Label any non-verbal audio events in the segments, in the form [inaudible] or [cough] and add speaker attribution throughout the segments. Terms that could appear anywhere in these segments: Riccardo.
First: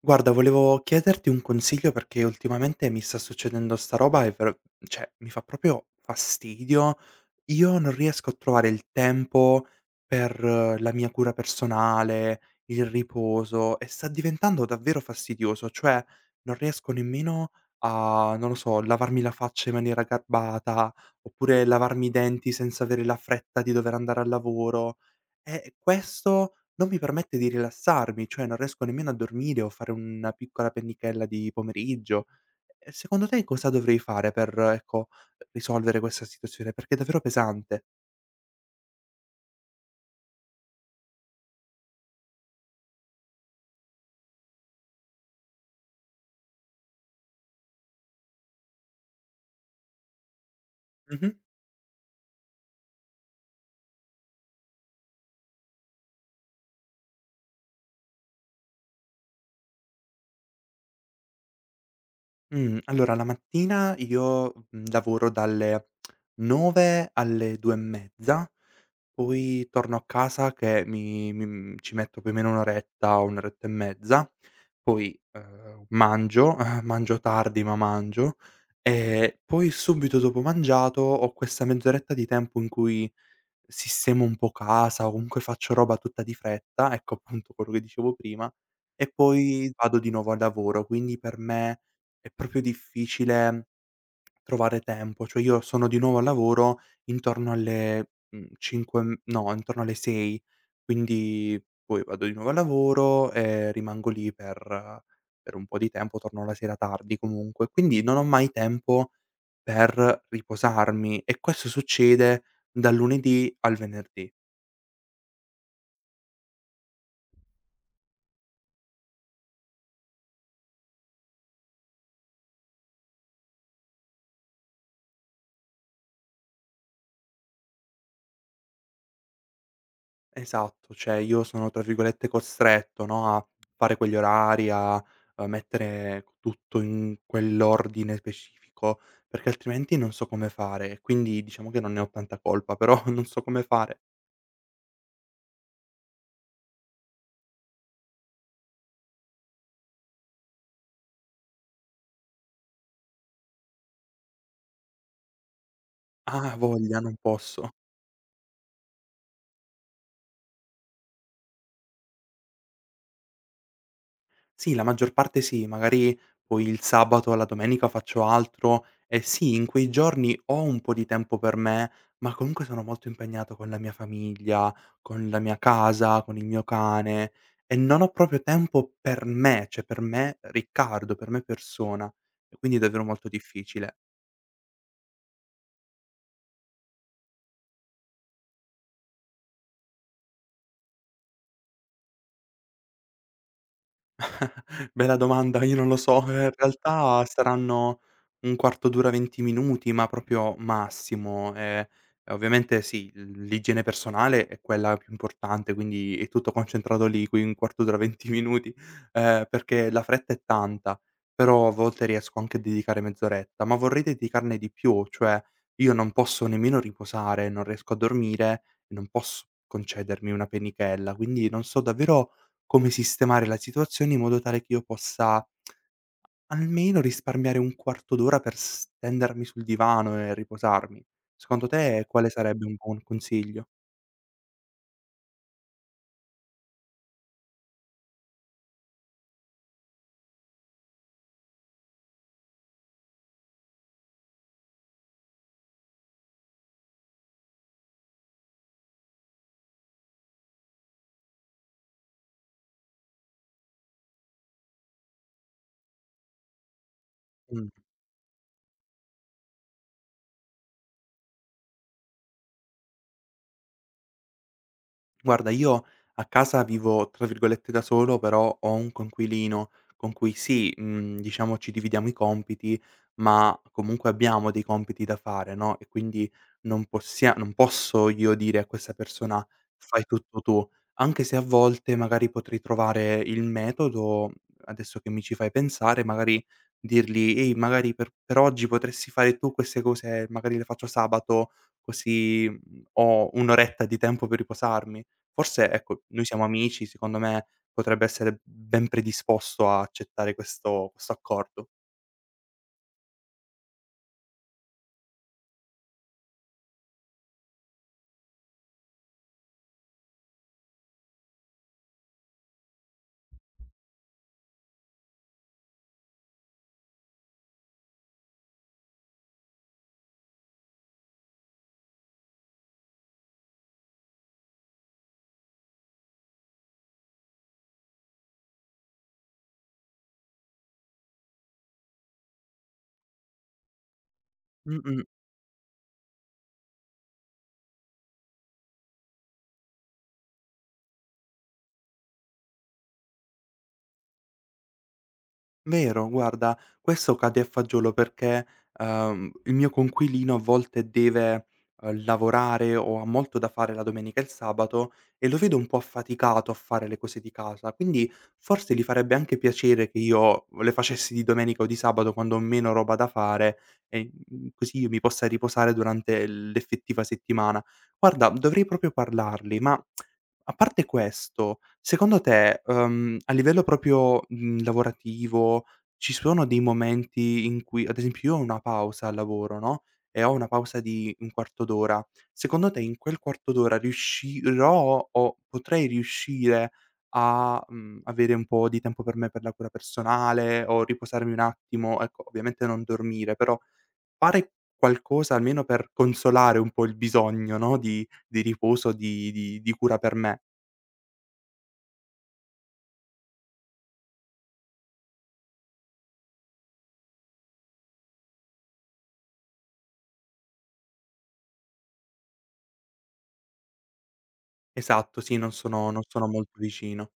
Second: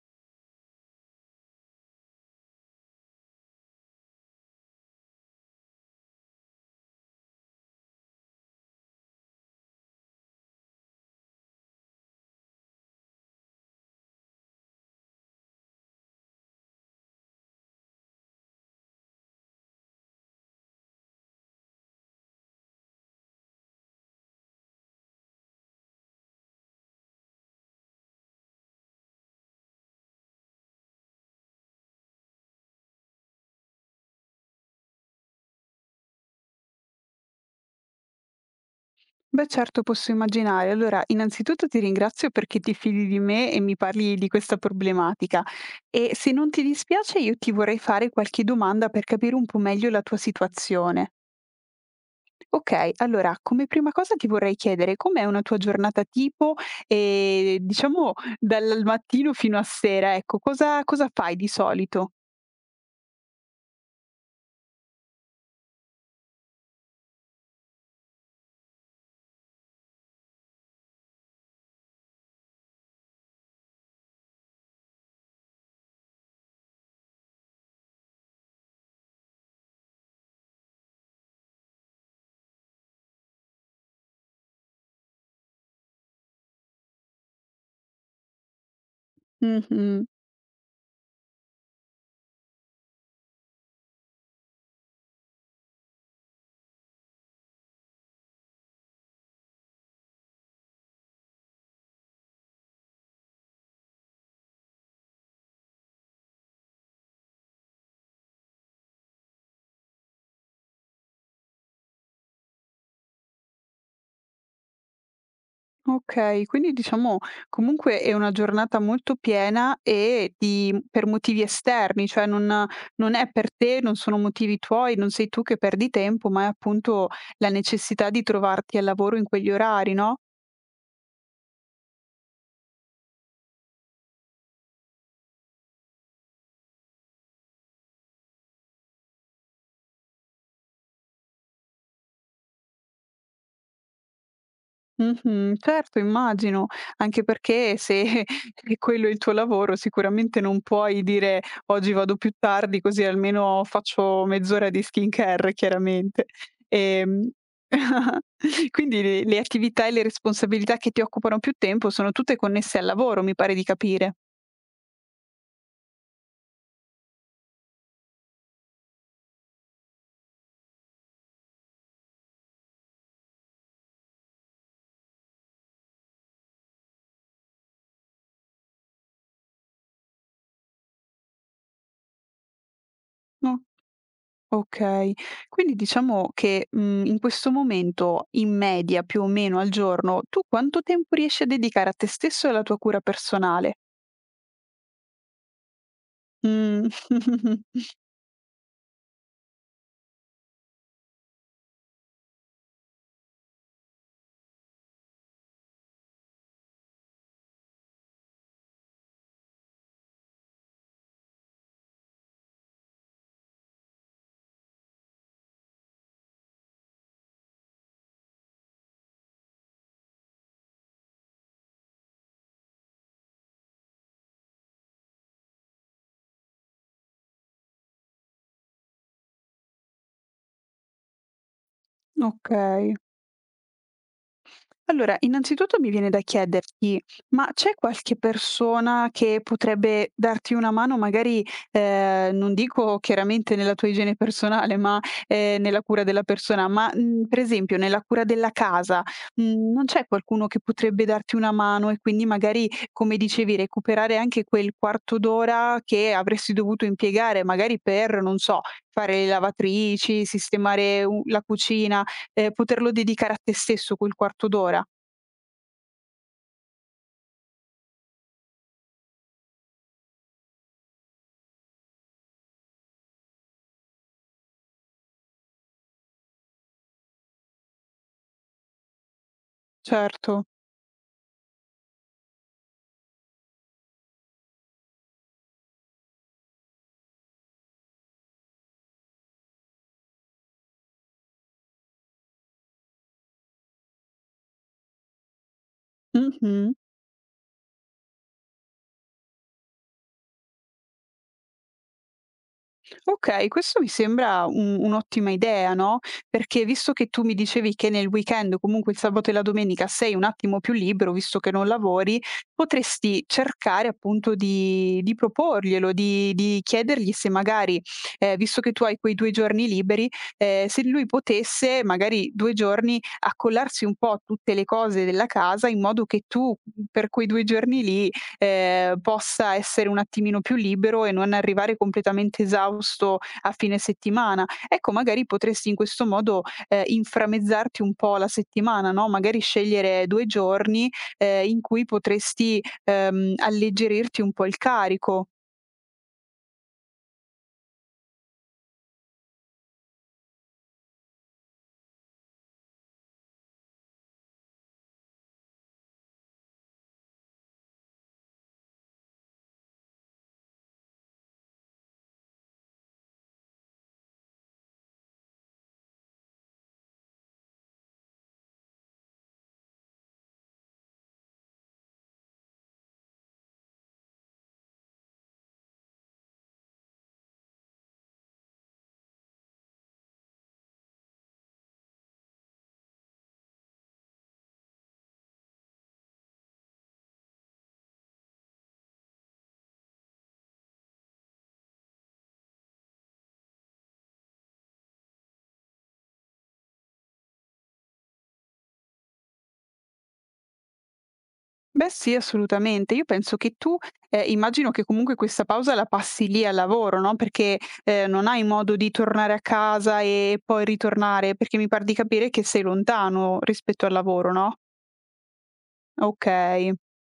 Speaker 1: Guarda, volevo chiederti un consiglio perché ultimamente mi sta succedendo sta roba e ver cioè, mi fa proprio fastidio. Io non riesco a trovare il tempo per la mia cura personale, il riposo e sta diventando davvero fastidioso, cioè non riesco nemmeno a, non lo so, lavarmi la faccia in maniera garbata, oppure lavarmi i denti senza avere la fretta di dover andare al lavoro. E questo non mi permette di rilassarmi, cioè non riesco nemmeno a dormire o fare una piccola pennichella di pomeriggio. Secondo te cosa dovrei fare per, ecco, risolvere questa situazione? Perché è davvero pesante.
Speaker 2: Beh, certo, posso immaginare. Allora, innanzitutto ti ringrazio perché ti fidi di me e mi parli di questa problematica. E se non ti dispiace, io ti vorrei fare qualche domanda per capire un po' meglio la tua situazione.
Speaker 1: Mh-mh.
Speaker 2: Ok, allora, come prima cosa ti vorrei chiedere com'è una tua giornata tipo e diciamo dal mattino fino a sera, ecco, cosa fai di solito?
Speaker 1: Allora la mattina io, lavoro dalle 9 alle 2 e mezza, poi torno a casa che ci metto più o meno 1 oretta, 1 oretta e mezza. Poi, mangio, [laughs] mangio tardi ma mangio, e poi subito dopo mangiato ho questa mezz'oretta di tempo in cui sistemo un po' casa o comunque faccio roba tutta di fretta, ecco appunto quello che dicevo prima, e poi vado
Speaker 2: Mhm.
Speaker 1: di nuovo al lavoro. Quindi per me è proprio difficile trovare tempo. Cioè io sono di nuovo al lavoro intorno alle, 5, m no, intorno alle 6, quindi poi vado di nuovo al lavoro e rimango lì per eh, per un po' di tempo, torno la sera tardi comunque, quindi non ho mai tempo per riposarmi, e questo succede dal lunedì al venerdì.
Speaker 2: Okay, quindi diciamo comunque è una giornata molto piena e di per motivi esterni, cioè non è per te, non sono motivi tuoi, non sei tu che perdi tempo, ma è appunto la necessità di trovarti al lavoro in quegli orari, no?
Speaker 1: Esatto, cioè io sono tra virgolette "costretto", no, a fare quegli orari, a, mettere tutto in quell'ordine specifico, perché altrimenti non so come fare. Quindi diciamo che non ne ho tanta colpa, però [laughs] non so come fare.
Speaker 2: Mh-mh. Certo, immagino. Anche perché se [laughs] è quello il tuo lavoro, sicuramente non puoi dire: "Oggi vado più tardi così almeno faccio mezz'ora di skincare", chiaramente.
Speaker 1: Ah, ha voglia, non
Speaker 2: Ehm,
Speaker 1: posso.
Speaker 2: [laughs] quindi le attività e le responsabilità che ti occupano più tempo sono tutte connesse al lavoro, mi pare di capire.
Speaker 1: Sì, la maggior parte sì, magari poi il sabato o la domenica faccio altro e sì, in quei giorni ho un po' di tempo per me, ma comunque sono molto impegnato con la mia famiglia, con la mia casa, con il mio cane, e non ho proprio tempo per me, cioè per me Riccardo, per me persona, e quindi è davvero molto
Speaker 2: No,
Speaker 1: difficile.
Speaker 2: okay. Quindi diciamo che, in questo momento, in media, più o meno al giorno, tu quanto tempo riesci a dedicare a te stesso e alla tua cura personale?
Speaker 1: [laughs] Bella domanda, io non lo so. In
Speaker 2: Mh.
Speaker 1: realtà
Speaker 2: [laughs]
Speaker 1: saranno un quarto d'ora, 20 minuti, ma proprio massimo. Ovviamente sì, l'igiene personale è quella più importante, quindi è tutto concentrato lì, qui un quarto d'ora, 20 minuti, perché la fretta è tanta, però a volte riesco anche a dedicare mezz'oretta, ma vorrei dedicarne di più. Cioè io non posso nemmeno riposare, non riesco a dormire, non posso concedermi una penichella, quindi non so davvero come sistemare la situazione in modo tale che io possa almeno risparmiare un quarto d'ora per stendermi sul divano e riposarmi. Secondo te quale sarebbe un
Speaker 2: Okay.
Speaker 1: buon consiglio?
Speaker 2: Allora, innanzitutto mi viene da chiederti: ma c'è qualche persona che potrebbe darti una mano magari, non dico chiaramente nella tua igiene personale, ma, nella cura della persona, ma, per esempio nella cura della casa, non c'è qualcuno che potrebbe darti una mano e quindi magari, come dicevi, recuperare anche quel quarto d'ora che avresti dovuto impiegare
Speaker 1: Mh.
Speaker 2: magari per, non so, fare le lavatrici, sistemare u la cucina? Poterlo dedicare a te stesso quel quarto d'ora.
Speaker 1: Guarda, io a casa vivo tra virgolette "da solo", però ho un coinquilino con cui sì, diciamo ci dividiamo i compiti, ma comunque abbiamo dei compiti da fare, no, e quindi non posso io dire a questa persona: "Fai tutto
Speaker 2: Certo.
Speaker 1: tu", anche se a volte magari potrei trovare il metodo, adesso che mi ci fai pensare, magari dirgli: "Ehi, magari per oggi potresti fare tu queste cose, magari le faccio sabato, così, ho 1 oretta di tempo per riposarmi". Forse, ecco, noi siamo
Speaker 2: Mh-mh.
Speaker 1: amici, secondo me potrebbe essere ben predisposto a accettare questo accordo.
Speaker 2: Okay, questo mi sembra un un'ottima idea, no, perché visto che tu mi dicevi che nel weekend, comunque il sabato e la domenica, sei un attimo più libero, visto che non lavori, potresti cercare appunto di proporglielo, di chiedergli se magari, visto che tu hai quei 2 giorni liberi, se lui potesse magari 2 giorni accollarsi un po' a tutte le cose della casa in modo che tu, per quei 2 giorni lì, possa essere un attimino più libero e non arrivare completamente esausto a fine settimana. Ecco,
Speaker 1: Mh-mh.
Speaker 2: magari potresti in questo modo, inframmezzarti un po' la settimana, no, magari scegliere 2 giorni, in cui potresti, alleggerirti un po' il carico.
Speaker 1: Vero, guarda, questo cade a fagiolo perché, il mio coinquilino a volte deve, lavorare o ha molto da fare la domenica e il sabato, e lo vedo un po' affaticato a fare le cose di casa, quindi forse gli farebbe anche piacere che io le facessi di domenica o di sabato quando ho meno roba da fare, e, così io mi possa riposare durante l'effettiva settimana. Guarda, dovrei proprio parlargli, ma a parte questo, secondo te, a livello proprio, lavorativo, ci sono dei momenti in cui ad esempio io ho una pausa al lavoro, no, e ho una pausa di un quarto d'ora. Secondo te in quel quarto d'ora riuscirò o potrei riuscire a, avere un po' di tempo per me, per la cura personale o riposarmi un attimo? Ecco, ovviamente non dormire, però fare qualcosa almeno per consolare un po' il bisogno, no, di riposo, di cura per me.
Speaker 2: Beh sì, assolutamente. Io penso che tu, immagino che comunque questa pausa la passi lì al lavoro, no, perché, non hai modo di tornare a casa e poi ritornare, perché mi par di capire che sei lontano rispetto al lavoro, no?
Speaker 1: Esatto, sì, non sono molto
Speaker 2: Okay.
Speaker 1: vicino.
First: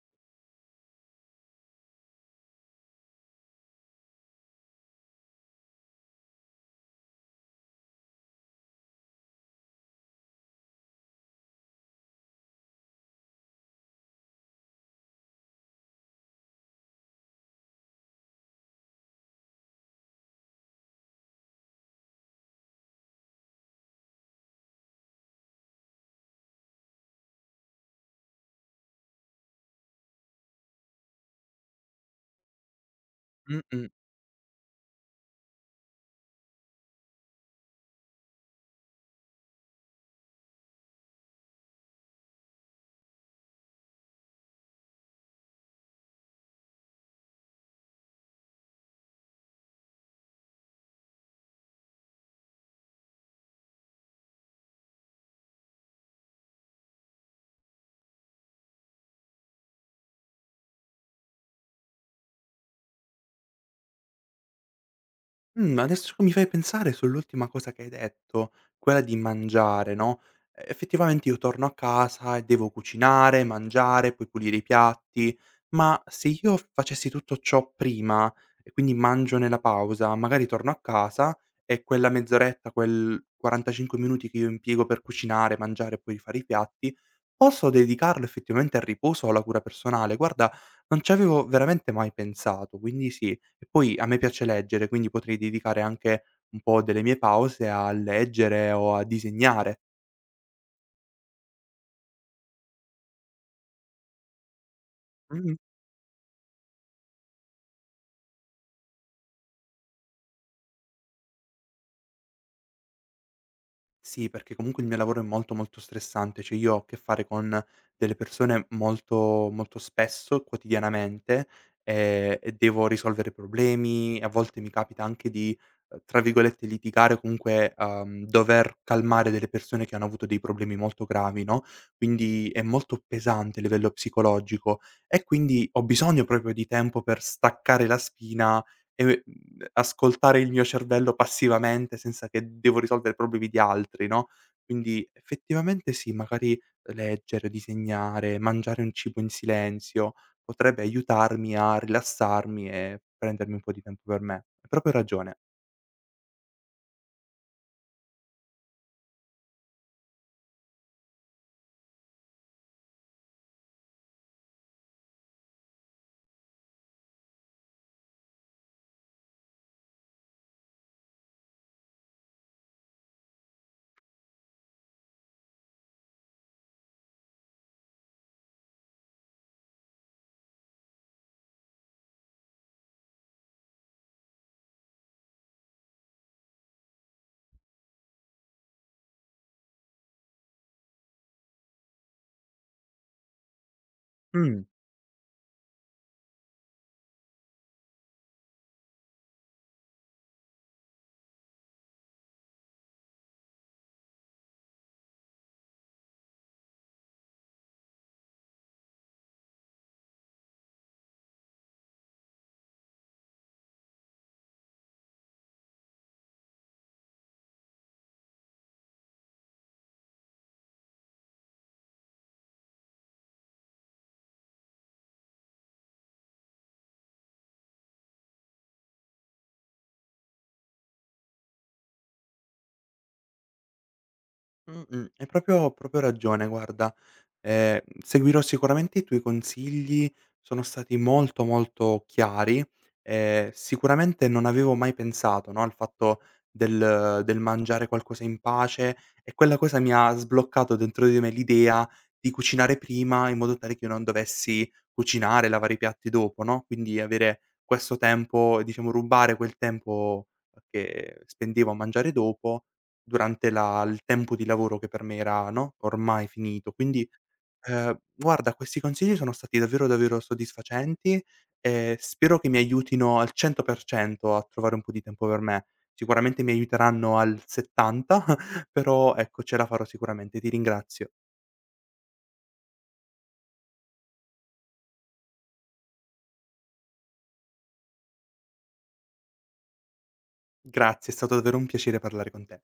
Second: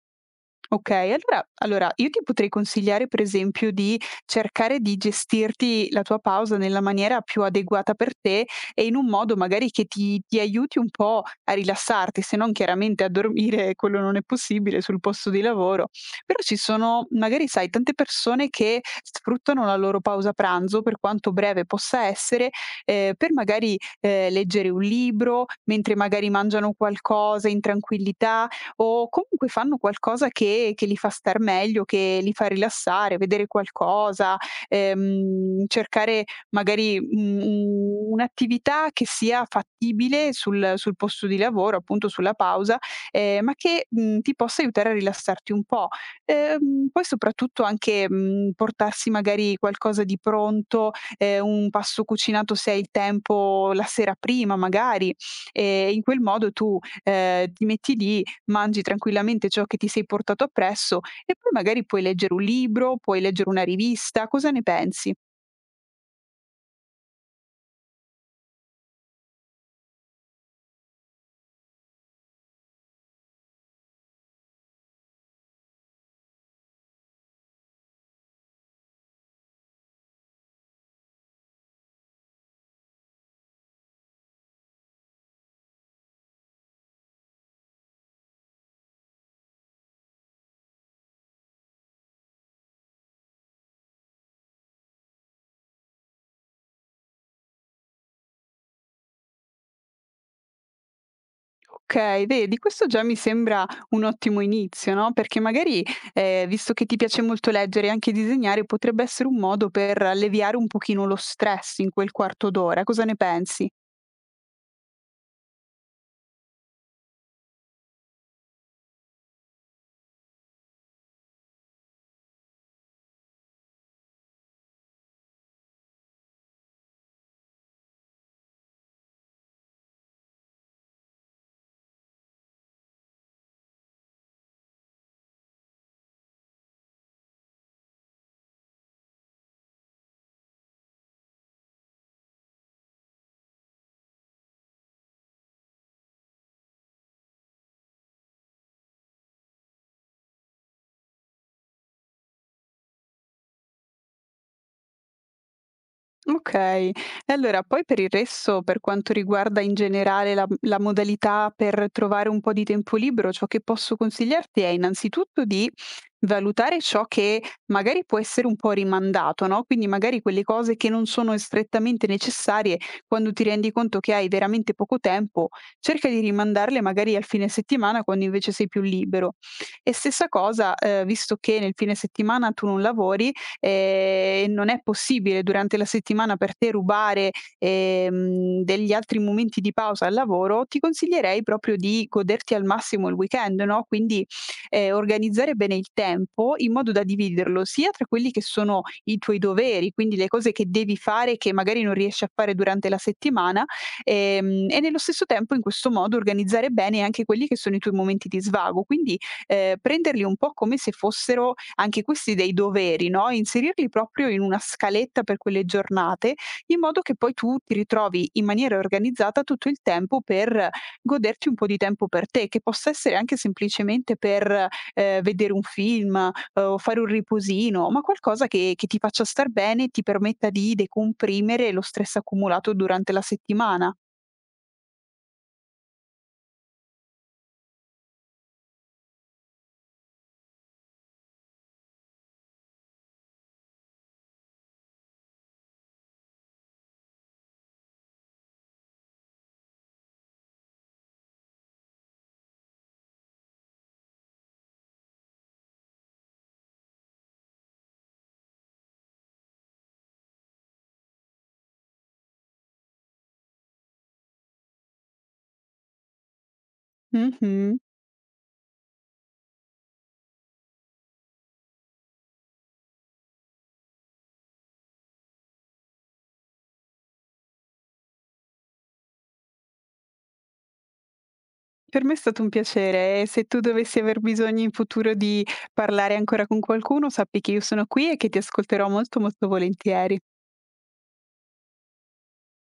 Speaker 2: Okay, allora io ti potrei consigliare per esempio di cercare di gestirti la tua pausa nella maniera più adeguata per te e in un modo magari che ti aiuti un po' a rilassarti, se non chiaramente a dormire, [laughs] quello non è possibile sul posto di lavoro. Però ci sono magari sai tante persone che sfruttano la loro pausa pranzo, per quanto breve possa essere, per magari, leggere un libro, mentre magari mangiano qualcosa in tranquillità, o comunque fanno qualcosa che li fa star meglio, che li fa rilassare, vedere
Speaker 1: Mh-mh.
Speaker 2: qualcosa, cercare magari, u un'attività che sia fattibile sul posto di lavoro, appunto sulla pausa, ma che, ti possa aiutare a rilassarti un po'. Poi soprattutto anche, portarsi magari qualcosa di pronto, un pasto cucinato se hai il tempo la sera prima magari, e in quel modo tu, ti metti lì mangi tranquillamente ciò che ti sei portato appresso e poi magari puoi leggere un libro, puoi leggere una rivista, cosa ne pensi?
Speaker 1: Mhmm, Adesso mi fai pensare sull'ultima cosa che hai detto, quella di mangiare, no, e effettivamente io torno a casa e devo cucinare, mangiare, poi pulire i piatti, ma se io facessi tutto ciò prima e quindi mangio nella pausa, magari torno a casa e quella mezz'oretta, quel 45 minuti che io impiego per cucinare, mangiare e poi rifare i piatti, posso dedicarlo effettivamente al riposo o alla cura personale. Guarda, non ci avevo veramente mai pensato, quindi sì, e poi a me piace leggere, quindi potrei dedicare anche un po' delle mie pause a leggere o a disegnare.
Speaker 2: Ok, vedi, questo già mi sembra un ottimo inizio, no? Perché
Speaker 1: Mh-mh.
Speaker 2: magari, visto che ti piace molto leggere e anche disegnare, potrebbe essere un modo per alleviare un pochino lo stress in quel quarto d'ora. Cosa ne pensi?
Speaker 1: Sì, perché comunque il mio lavoro è molto, molto stressante, cioè io ho a che fare con delle persone molto, molto spesso, quotidianamente, e devo risolvere problemi, a volte mi capita anche di, tra virgolette "litigare" o comunque, dover calmare delle persone che hanno avuto dei problemi molto gravi, no, quindi è molto pesante a livello psicologico, e quindi ho bisogno proprio di tempo per staccare la spina e ascoltare il mio cervello passivamente senza che devo risolvere i problemi di altri, no, quindi effettivamente sì, magari leggere, disegnare, mangiare un cibo in silenzio potrebbe aiutarmi a rilassarmi e prendermi un po' di tempo per me. Hai proprio ragione.
Speaker 2: Okay. E allora poi per il resto, per quanto riguarda in generale la modalità per trovare un po' di tempo libero, ciò che posso consigliarti è innanzitutto di valutare ciò che magari può essere un po' rimandato, no, quindi magari quelle cose che non sono strettamente necessarie, quando ti rendi conto che hai veramente poco tempo, cerca di rimandarle magari al fine settimana quando invece sei più libero. E stessa cosa, visto che nel fine settimana tu non lavori, non è possibile durante la settimana per te rubare, degli altri momenti di pausa al lavoro, ti consiglierei proprio di goderti al massimo il weekend, no, quindi,
Speaker 1: Mh,
Speaker 2: organizzare bene il tempo in modo da dividerlo sia tra quelli che sono i tuoi doveri, quindi le cose che devi fare che magari non riesci a fare durante la settimana, e nello stesso tempo in questo modo organizzare bene anche quelli che sono i tuoi momenti di svago. Quindi, prenderli un po' come se fossero anche questi dei doveri, no, inserirli proprio in una scaletta per quelle giornate, in modo che poi tu ti ritrovi in maniera organizzata tutto il tempo per goderti un po' di tempo per te, che possa essere anche semplicemente per, vedere un film, o fare un riposino, ma qualcosa che ti faccia star bene e ti permetta di decomprimere lo stress accumulato durante la settimana.
Speaker 1: mh-mh, hai proprio proprio ragione, guarda. Ehm, Seguirò sicuramente i tuoi consigli, sono stati molto, molto chiari. Sicuramente non avevo mai pensato, no, al fatto del mangiare qualcosa in pace, e quella cosa mi ha sbloccato dentro di me l'idea di cucinare prima, in modo tale che io non dovessi cucinare, lavare i piatti dopo, no, quindi avere questo tempo, diciamo rubare quel tempo che spendevo a mangiare dopo durante la il tempo di lavoro che per me era, no, ormai finito. Quindi,
Speaker 2: Mh-mh.
Speaker 1: Guarda, questi consigli sono stati davvero, davvero soddisfacenti, e spero che mi aiutino al 100% a trovare un po' di tempo per me. Sicuramente mi aiuteranno al 70, [laughs] però ecco ce la farò sicuramente. Ti ringrazio.
Speaker 2: Per me è stato un piacere e se tu dovessi aver bisogno in futuro di parlare ancora con qualcuno, sappi che io sono qui e che ti ascolterò molto, molto volentieri.
Speaker 1: Grazie, è stato davvero un piacere parlare con te.